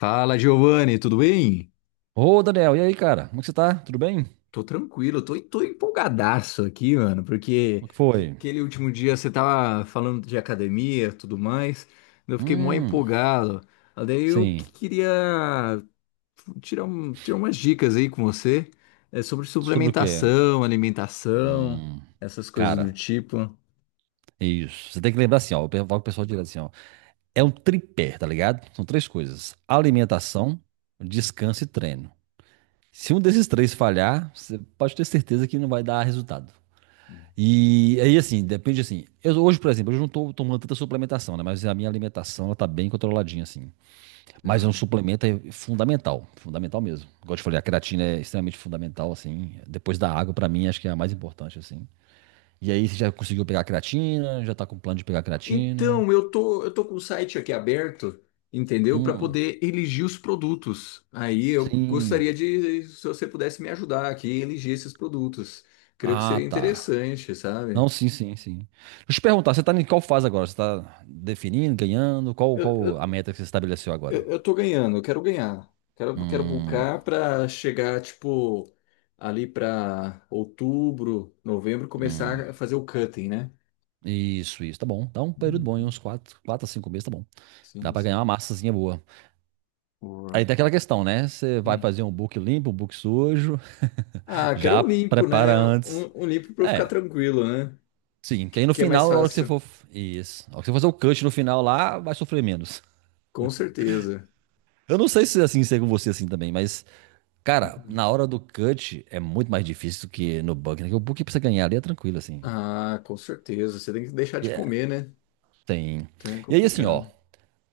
Fala, Giovanni, tudo bem? Ô, Daniel, e aí, cara? Como é que você tá? Tudo bem? Tô tranquilo, tô empolgadaço aqui, mano, O porque que foi? aquele último dia você tava falando de academia e tudo mais, eu fiquei mó Hum, empolgado. Daí eu sim. que- queria tirar umas dicas aí com você, sobre Sobre o quê? suplementação, alimentação, Hum, essas coisas do cara, tipo. é isso. Você tem que lembrar assim, ó. Eu falo com o pessoal direto assim, ó. É um Hum, tripé, tá ligado? São três coisas: hum, alimentação, descanso e treino. Se um desses três falhar, você pode ter certeza que não vai dar resultado. hum. E aí, assim, depende assim. Eu, hoje, por exemplo, eu não tô tomando tanta suplementação, né? Mas a minha alimentação, ela tá bem controladinha, assim. Da Mas é um hora. suplemento é fundamental, fundamental mesmo. Igual eu te falei, a creatina é extremamente fundamental, assim. Depois da água, pra mim, acho que é a mais importante, assim. E aí, você já conseguiu pegar a creatina? Já tá com plano de pegar a creatina? Então, eu tô com o site aqui aberto, entendeu? Para Hum, poder elegir os produtos. Aí eu sim. gostaria de, se você pudesse me ajudar aqui, elegir esses produtos. Creio que Ah, seria tá. interessante, sabe? Não, sim, sim, sim. Deixa eu te perguntar, você tá em qual fase agora? Você tá definindo, ganhando? Qual, Eu, qual a eu, meta que você estabeleceu eu agora? eu tô ganhando, eu quero ganhar. Quero Hum, buscar para chegar, tipo, ali para outubro, novembro, hum. começar a fazer o cutting, né? Isso, isso, tá bom. Dá um período bom, hein? Uhum. Uns 4, 4 a 5 meses, tá bom. Dá Sim, pra ganhar uma sim. massazinha boa. Boa. Aí tem aquela questão, né? Você vai Hum. fazer um book limpo, um book sujo, Ah, quero já um limpo, prepara né? antes. Um limpo para eu ficar É, tranquilo, né? sim. Que aí no Que é mais final, na hora que você fácil. for. Isso. Na hora que você fazer o cut no final lá, vai sofrer menos. Com certeza. Eu não sei se é assim ser com você assim também, mas. Cara, Uhum. na hora do cut é muito mais difícil do que no book, né? Porque o book pra você ganhar ali é tranquilo, assim. Ah, com certeza. Você tem que deixar E de é, comer, né? tem. Então é E aí, assim, ó. complicado.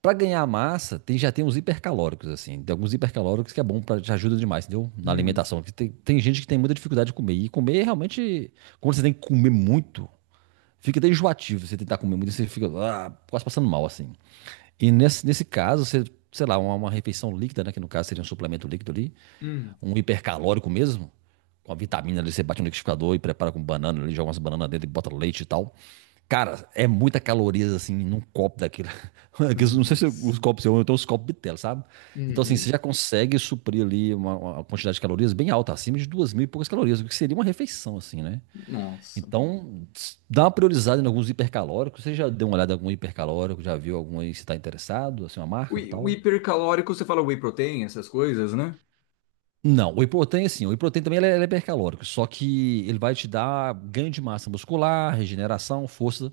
Pra ganhar massa, tem, já tem uns hipercalóricos, assim. Tem alguns hipercalóricos que é bom, pra, te ajuda demais, entendeu? Na Hum, alimentação. Que tem gente que tem muita dificuldade de comer. E comer é realmente, quando você tem que comer muito, fica até enjoativo. Você tentar comer muito, você fica quase passando mal, assim. E nesse caso, você, sei lá, uma refeição líquida, né, que no caso seria um suplemento líquido ali, hum, um hipercalórico mesmo, com a vitamina ali, você bate no liquidificador e prepara com banana ali, joga umas bananas dentro e bota leite e tal. Cara, é muita calorias assim num copo daquilo. Não sei se os nossa. copos são, eu tenho os copos Bitel, sabe? Então, assim, você Uhum. já consegue suprir ali uma quantidade de calorias bem alta, acima de duas mil e poucas calorias, o que seria uma refeição, assim, né? Nossa. Então, dá uma priorizada em alguns hipercalóricos. Você já deu uma olhada em algum hipercalórico? Já viu algum aí se está interessado? Assim, uma marca e O tal? hipercalórico, você fala whey protein, essas coisas, né? Não, o Iprotein, assim, o Iprotein também ele é hipercalórico, só que ele vai te dar ganho de massa muscular, regeneração, força,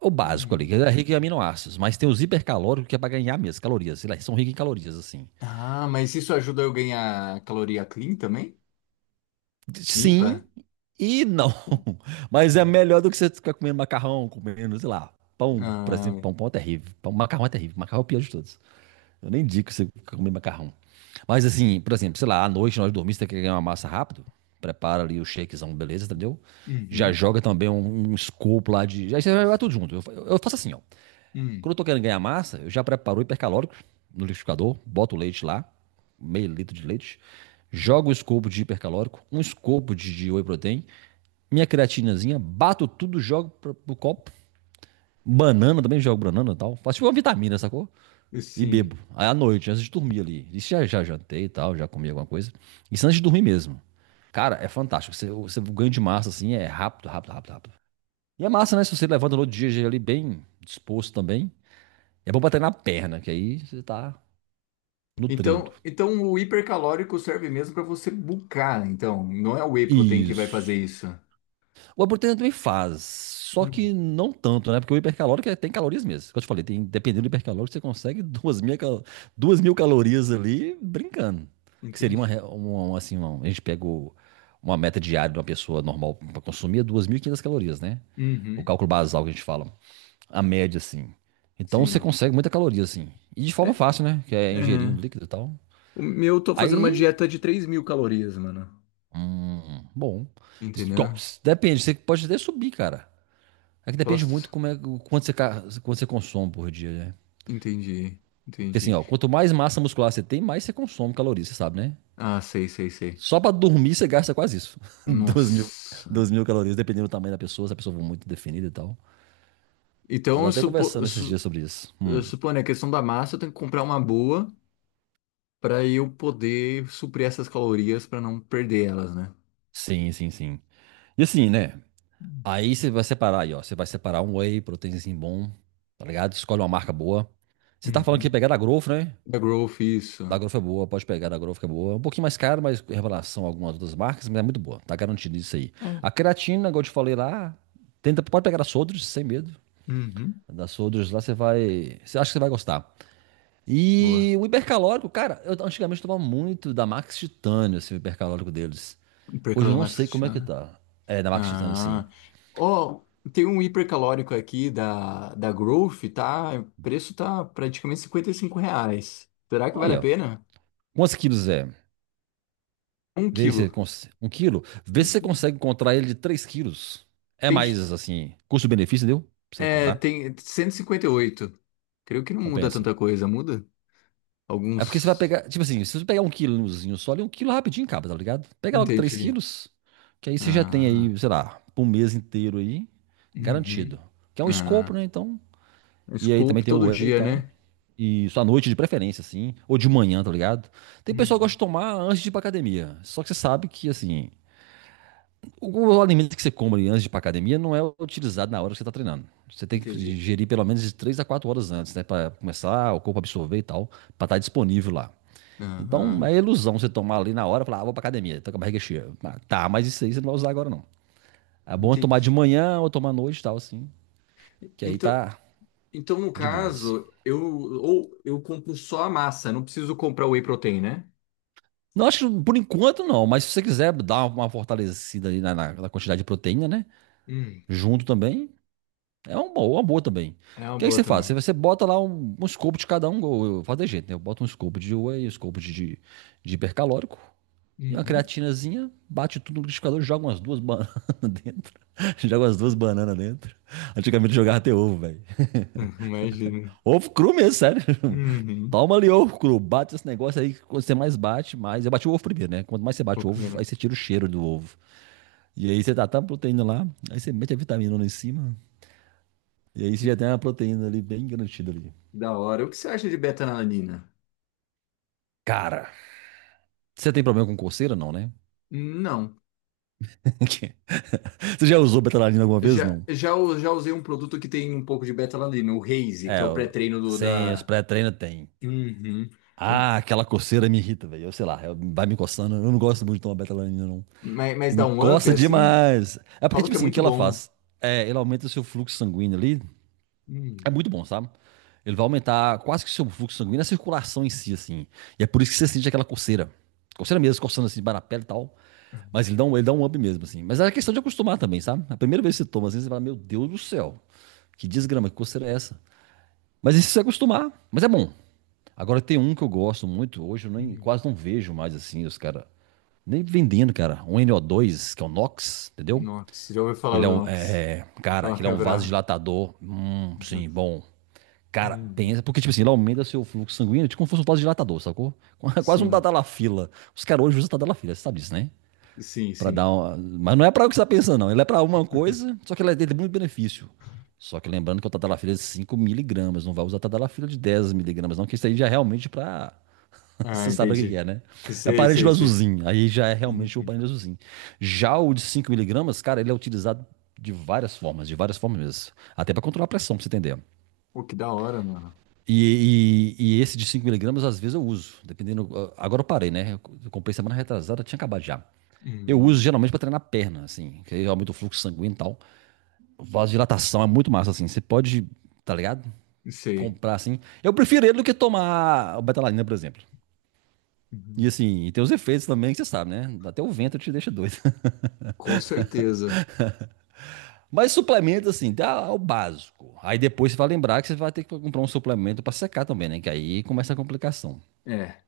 o básico ali, Uhum. que é rico em aminoácidos, mas tem os hipercalóricos que é para ganhar mesmo, calorias, eles são ricos em calorias, assim. Ah, mas isso ajuda eu ganhar caloria clean também? Limpa? Sim e não, mas é Hum. melhor do que você ficar comendo macarrão, comendo, sei lá, pão, por Ah, exemplo, pão, pão é terrível, pão, macarrão é terrível, macarrão é o pior de todos. Eu nem digo que você comer macarrão. Mas assim, por exemplo, sei lá, à noite nós dormimos, você quer ganhar uma massa rápido, prepara ali o shakezão, beleza, entendeu? Já uhum, joga também um scoop lá de. Aí você vai jogar tudo junto. Eu faço assim, ó. hum, Quando eu tô querendo ganhar massa, eu já preparo o hipercalórico no liquidificador, boto o leite lá, meio litro de leite, jogo o scoop de hipercalórico, um scoop de whey protein, minha creatinazinha, bato tudo, jogo pro copo. Banana também, jogo banana e tal. Faço tipo uma vitamina, sacou? E sim. bebo. Aí à noite, antes de dormir ali. Isso já jantei e tal, já comi alguma coisa. Isso antes de dormir mesmo. Cara, é fantástico. Você o ganho de massa, assim, é rápido, rápido, rápido, rápido. E é massa, né? Se você levanta no outro dia já é ali bem disposto também. É bom bater na perna, que aí você tá nutrido. Então, então o hipercalórico serve mesmo para você bulkar, então. Não é o whey protein que vai fazer Isso. isso. O Aburetana também faz, só que não tanto, né? Porque o hipercalórico tem calorias mesmo. Como eu te falei, tem, dependendo do hipercalórico, você consegue duas mil calorias ali brincando. Que seria uma, Entendi. re- um- um, assim, um- a gente pega o- uma meta diária de uma pessoa normal para consumir é 2.500 calorias, né? O Uhum. cálculo basal que a gente fala, a média, assim. Então você Sim. consegue muita caloria, assim. E de É, forma fácil, né? Que é é, ingerindo líquido e tal. o meu, eu tô fazendo uma Aí, dieta de 3000 calorias, mano. Bom. Isso- igual, Entendeu? Depende, você pode até subir, cara. É que depende muito Postos? como é, quanto você consome por dia, né? Entendi. Porque assim, Entendi. ó, quanto mais massa muscular você tem, mais você consome calorias, você sabe, né? Ah, sei, sei, sei. Só pra dormir você gasta quase isso. Duas mil, Nossa. duas mil calorias, dependendo do tamanho da pessoa, se a pessoa for muito definida e tal. Eu Então, tô até conversando esses dias sobre isso. eu suponho, né, a questão da massa, eu tenho que comprar uma boa para eu poder suprir essas calorias para não perder elas, né? sim, sim, sim. E assim, né? Aí você vai separar aí, ó. Você vai separar um whey, proteinzinho bom, tá ligado? Escolhe uma marca boa. Você tá falando que ia Uhum. pegar da Growth, né? Da Growth, Da isso. Growth é boa, pode pegar da Growth que é boa. É um pouquinho mais caro, mas em relação a algumas outras marcas, mas é muito boa. Tá garantido isso aí. É. A creatina, igual eu te falei lá, tenta, pode pegar a Sodrus, sem medo. Uhum. Da Sodrus lá você vai. Você acha que você vai gostar. Boa. E o hipercalórico, cara, eu antigamente tomava muito da Max Titânio, assim, o hipercalórico deles. Não perca Hoje eu ela não mais. sei como é que tá. É, da Max Titânio, assim. Ah. Ó, tem um hipercalórico aqui da Growth, tá? O preço tá praticamente R$ 55. Será que vale a Olha, ó. pena? Quantos quilos é? Um Vê se você quilo. cons... Um quilo? Vê Um se você quilo. consegue encontrar ele de 3 quilos. É Tem, mais, assim, custo-benefício, deu? Pra você é, comprar? tem cento e cinquenta e oito. Creio que não muda Compensa. tanta coisa, muda? É porque você vai Alguns. pegar, tipo assim, se você pegar um quilozinho só, ali um quilo rapidinho acaba, tá ligado? Pega logo 3 Entendi. quilos, que aí você já tem Ah. aí, sei lá, por um mês inteiro aí, garantido. Uhum. Que é um escopo, Ah. né? Então, e aí também Scope tem o todo whey e dia, tal. né? E só à noite de preferência, assim, ou de manhã, tá ligado? Tem pessoal que gosta de Uhum. tomar antes de ir pra academia. Só que você sabe que, assim, o alimento que você come ali antes de ir pra academia não é utilizado na hora que você tá treinando. Você tem que Entendi. ingerir pelo menos de 3 a 4 horas antes, né? Pra começar o corpo a absorver e tal, pra estar disponível lá. Então Aham. é ilusão você tomar ali na hora e falar, ah, vou pra academia, tô com a barriga cheia. Ah, tá, mas isso aí você não vai usar agora não. É bom é tomar de Entendi. manhã ou tomar à noite e tal, assim, que aí Então, tá então, no de boas. caso, eu compro só a massa, não preciso comprar o whey protein, né? Não, acho que por enquanto não, mas se você quiser dar uma fortalecida ali na, na quantidade de proteína, né? Hum. Junto também, é uma boa também. É O uma que aí boa você faz? Você, também. você bota lá um scoop de cada um, eu faço de jeito, né? Eu boto um scoop de whey, um scoop de hipercalórico, e uma Uhum. creatinazinha, bate tudo no liquidificador, joga umas duas bananas dentro. Joga umas duas bananas dentro. Antigamente jogava até ovo, velho. Imagina. Ovo cru mesmo, sério. Uhum. Toma ali ovo cru, bate esse negócio aí, quando você mais bate, mais. Eu bati o ovo primeiro, né? Quanto mais você Vou bate o ovo, primeiro. aí você tira o cheiro do ovo. E aí você tá a proteína lá, aí você mete a vitamina lá em cima, e aí você Que já tem uma proteína ali bem garantida ali. da hora. O que você acha de betalanina? Cara, você tem problema com coceira, não, né? Não. Você já usou betalanina alguma Eu vez, já, não? Já usei um produto que tem um pouco de betalanina, o Raze, que É, é o pré-treino sem os da. pré-treinos tem. Uhum. Eu- Ah, aquela coceira me irrita, velho. Eu sei lá, vai me coçando. Eu não gosto muito de tomar betalanina, não. Que mas dá me um up coça assim? demais. É porque, Falam tipo que é assim, o que muito ela bom. faz? É, ela aumenta o seu fluxo sanguíneo ali. Hum. É muito bom, sabe? Ele vai aumentar quase que o seu fluxo sanguíneo, a circulação em si, assim. E é por isso que você sente aquela coceira. Coceira mesmo, coçando assim, debaixo da pele e tal. Mas ele dá um up mesmo, assim. Mas é questão de acostumar também, sabe? A primeira vez que você toma, assim, você fala, meu Deus do céu, que desgrama, que coceira é essa? Mas isso você acostumar, mas é bom. Agora tem um que eu gosto muito, hoje eu nem, Uhum. quase não vejo mais assim os caras. Nem vendendo, cara. Um no dois que é o Nox, entendeu? Nox, já ouviu Que falar ele é do um. É, Nox? é, Cara, Falam que ele que é é um bravo. vasodilatador. Sim, bom. Cara, Uhum. pensa. Porque, tipo assim, ele aumenta seu fluxo sanguíneo, tipo como se fosse um vasodilatador, sacou? Quase um Sim, tadalafila. Os caras hoje usam tadalafila, você sabe disso, né? sim, Pra sim. dar uma... Mas não é pra o que você tá pensando, não. Ele é pra uma coisa, só que ele é- Ele tem muito benefício. Só que lembrando que o tadalafila é de 5 miligramas, não vai usar tadalafila de 10 miligramas, não, que isso aí já é realmente pra Ah, você sabe o que que entendi. é, né? É Sei, parente do sei, sei. azulzinho. Aí já é Uhum. realmente o parente do azulzinho. Já o de 5 miligramas, cara, ele é utilizado de várias formas mesmo. Até para controlar a pressão, pra você entender. Pô, que da hora, mano. E esse de 5 miligramas, às vezes eu uso, dependendo. Agora eu parei, né? Eu comprei semana retrasada, tinha acabado já. Eu uso Hum, geralmente para treinar a perna, assim, que aí aumenta o fluxo sanguíneo e tal. Vasodilatação é muito massa, assim. Você pode, tá ligado? sei. Comprar assim. Eu prefiro ele do que tomar o betalanina, por exemplo. E Uhum. assim, e tem os efeitos também que você sabe, né? Até o vento te deixa doido. Com certeza. Mas suplemento, assim, dá o básico. Aí depois você vai lembrar que você vai ter que comprar um suplemento para secar também, né? Que aí começa a complicação. É.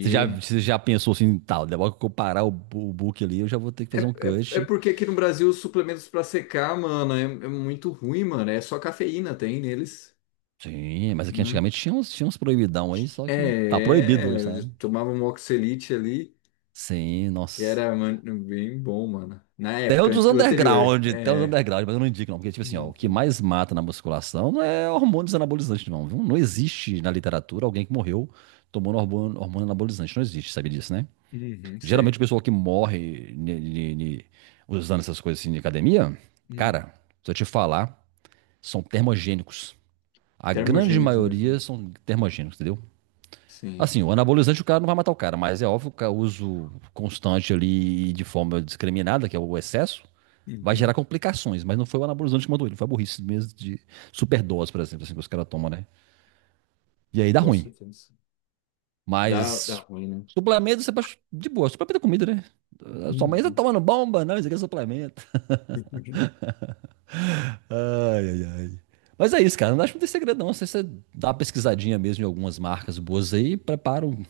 Você já pensou assim, tal, depois que eu parar o book ali, eu já vou ter que fazer um É cut. porque aqui no Brasil os suplementos pra secar, mano, é muito ruim, mano. É só cafeína tem neles, Sim, mas aqui né? antigamente tinha uns proibidão aí, só que tá É, proibido hoje, eu sabe? tomava um Oxelite ali, Sim, que nossa. era, mano, bem bom, mano. Na época, o anterior. Tem os É. underground, mas eu não indico não, porque tipo assim, ó, o que Uhum, mais mata na musculação não é hormônios anabolizantes não, viu? Não existe na literatura alguém que morreu tomando hormônio anabolizante, não existe, sabe disso, né? uhum, Geralmente sei. o pessoal que morre usando essas coisas assim de academia, Uhum. cara, se eu te falar, são termogênicos. A grande Termogênicos mesmo. maioria são termogênicos, entendeu? Sim. Assim, o anabolizante o cara não vai matar o cara, mas é óbvio que o uso constante ali e de forma discriminada, que é o excesso, vai gerar Uhum. complicações, mas não foi o anabolizante que mandou ele, foi a burrice mesmo de superdose, por exemplo, assim, que os caras tomam, né? E aí dá Com ruim. certeza. Dá, dá Mas ruim, né? suplemento você pode. De boa, suplemento é comida, né? A sua mãe tá Uhum. tomando bomba, não, isso aqui é suplemento. Ai, ai, ai. Mas é isso, cara. Não acho que não tem segredo, não. Você dá uma pesquisadinha mesmo em algumas marcas boas aí,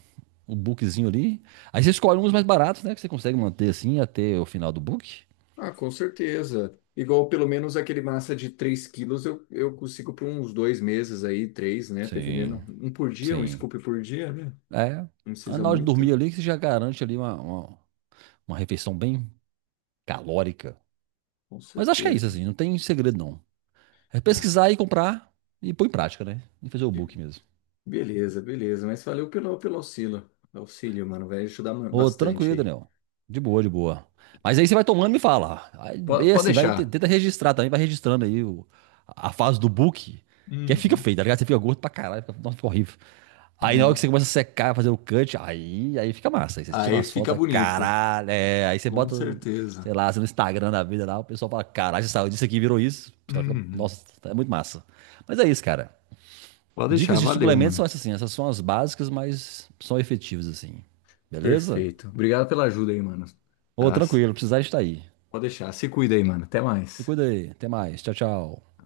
um bookzinho ali. Aí você escolhe uns mais baratos, né? Que você consegue manter assim até o final do book. Ah, com certeza. Igual pelo menos aquele massa de 3 kg eu consigo por uns 2 meses aí, três, né? Sim, Dependendo. Um por dia, um sim. scoop por dia, né? É. Não Aí precisa na hora de dormir muito. ali, que você já garante ali uma refeição bem calórica. Com Mas acho que é isso, certeza. assim. Não tem segredo, não. É Ah, pesquisar e comprar e pôr em prática, né? E fazer o be- book mesmo. beleza, beleza. Mas valeu pelo, pelo auxílio. Auxílio, mano. Vai ajudar Ô, bastante tranquilo, aí. Daniel. De boa, de boa. Mas aí você vai tomando e me fala. Aí, e Pode assim, deixar. tenta registrar também, vai registrando a fase do book, que aí fica Uhum. feio, tá ligado? Você fica gordo pra caralho, fica, nossa, fica horrível. Aí na hora que Né? você começa a secar, fazer o cut, aí fica massa. Aí você tira Aí umas fica fotos, bonito. caralho, é. Aí você Com bota, sei certeza. lá, você no Instagram da vida lá, o pessoal fala, caralho, você saiu disso aqui, e virou isso. Os caras ficam, Uhum. nossa, é muito massa. Mas é isso, cara. Pode Dicas deixar, de valeu, suplementos são mano. essas assim, essas são as básicas, mas são efetivas assim. Beleza? Perfeito. Obrigado pela ajuda aí, mano. Ô, Tá? tranquilo, precisar estar aí. Pode deixar, se cuida aí, mano. Até Se mais. cuida aí. Até mais. Tchau, tchau.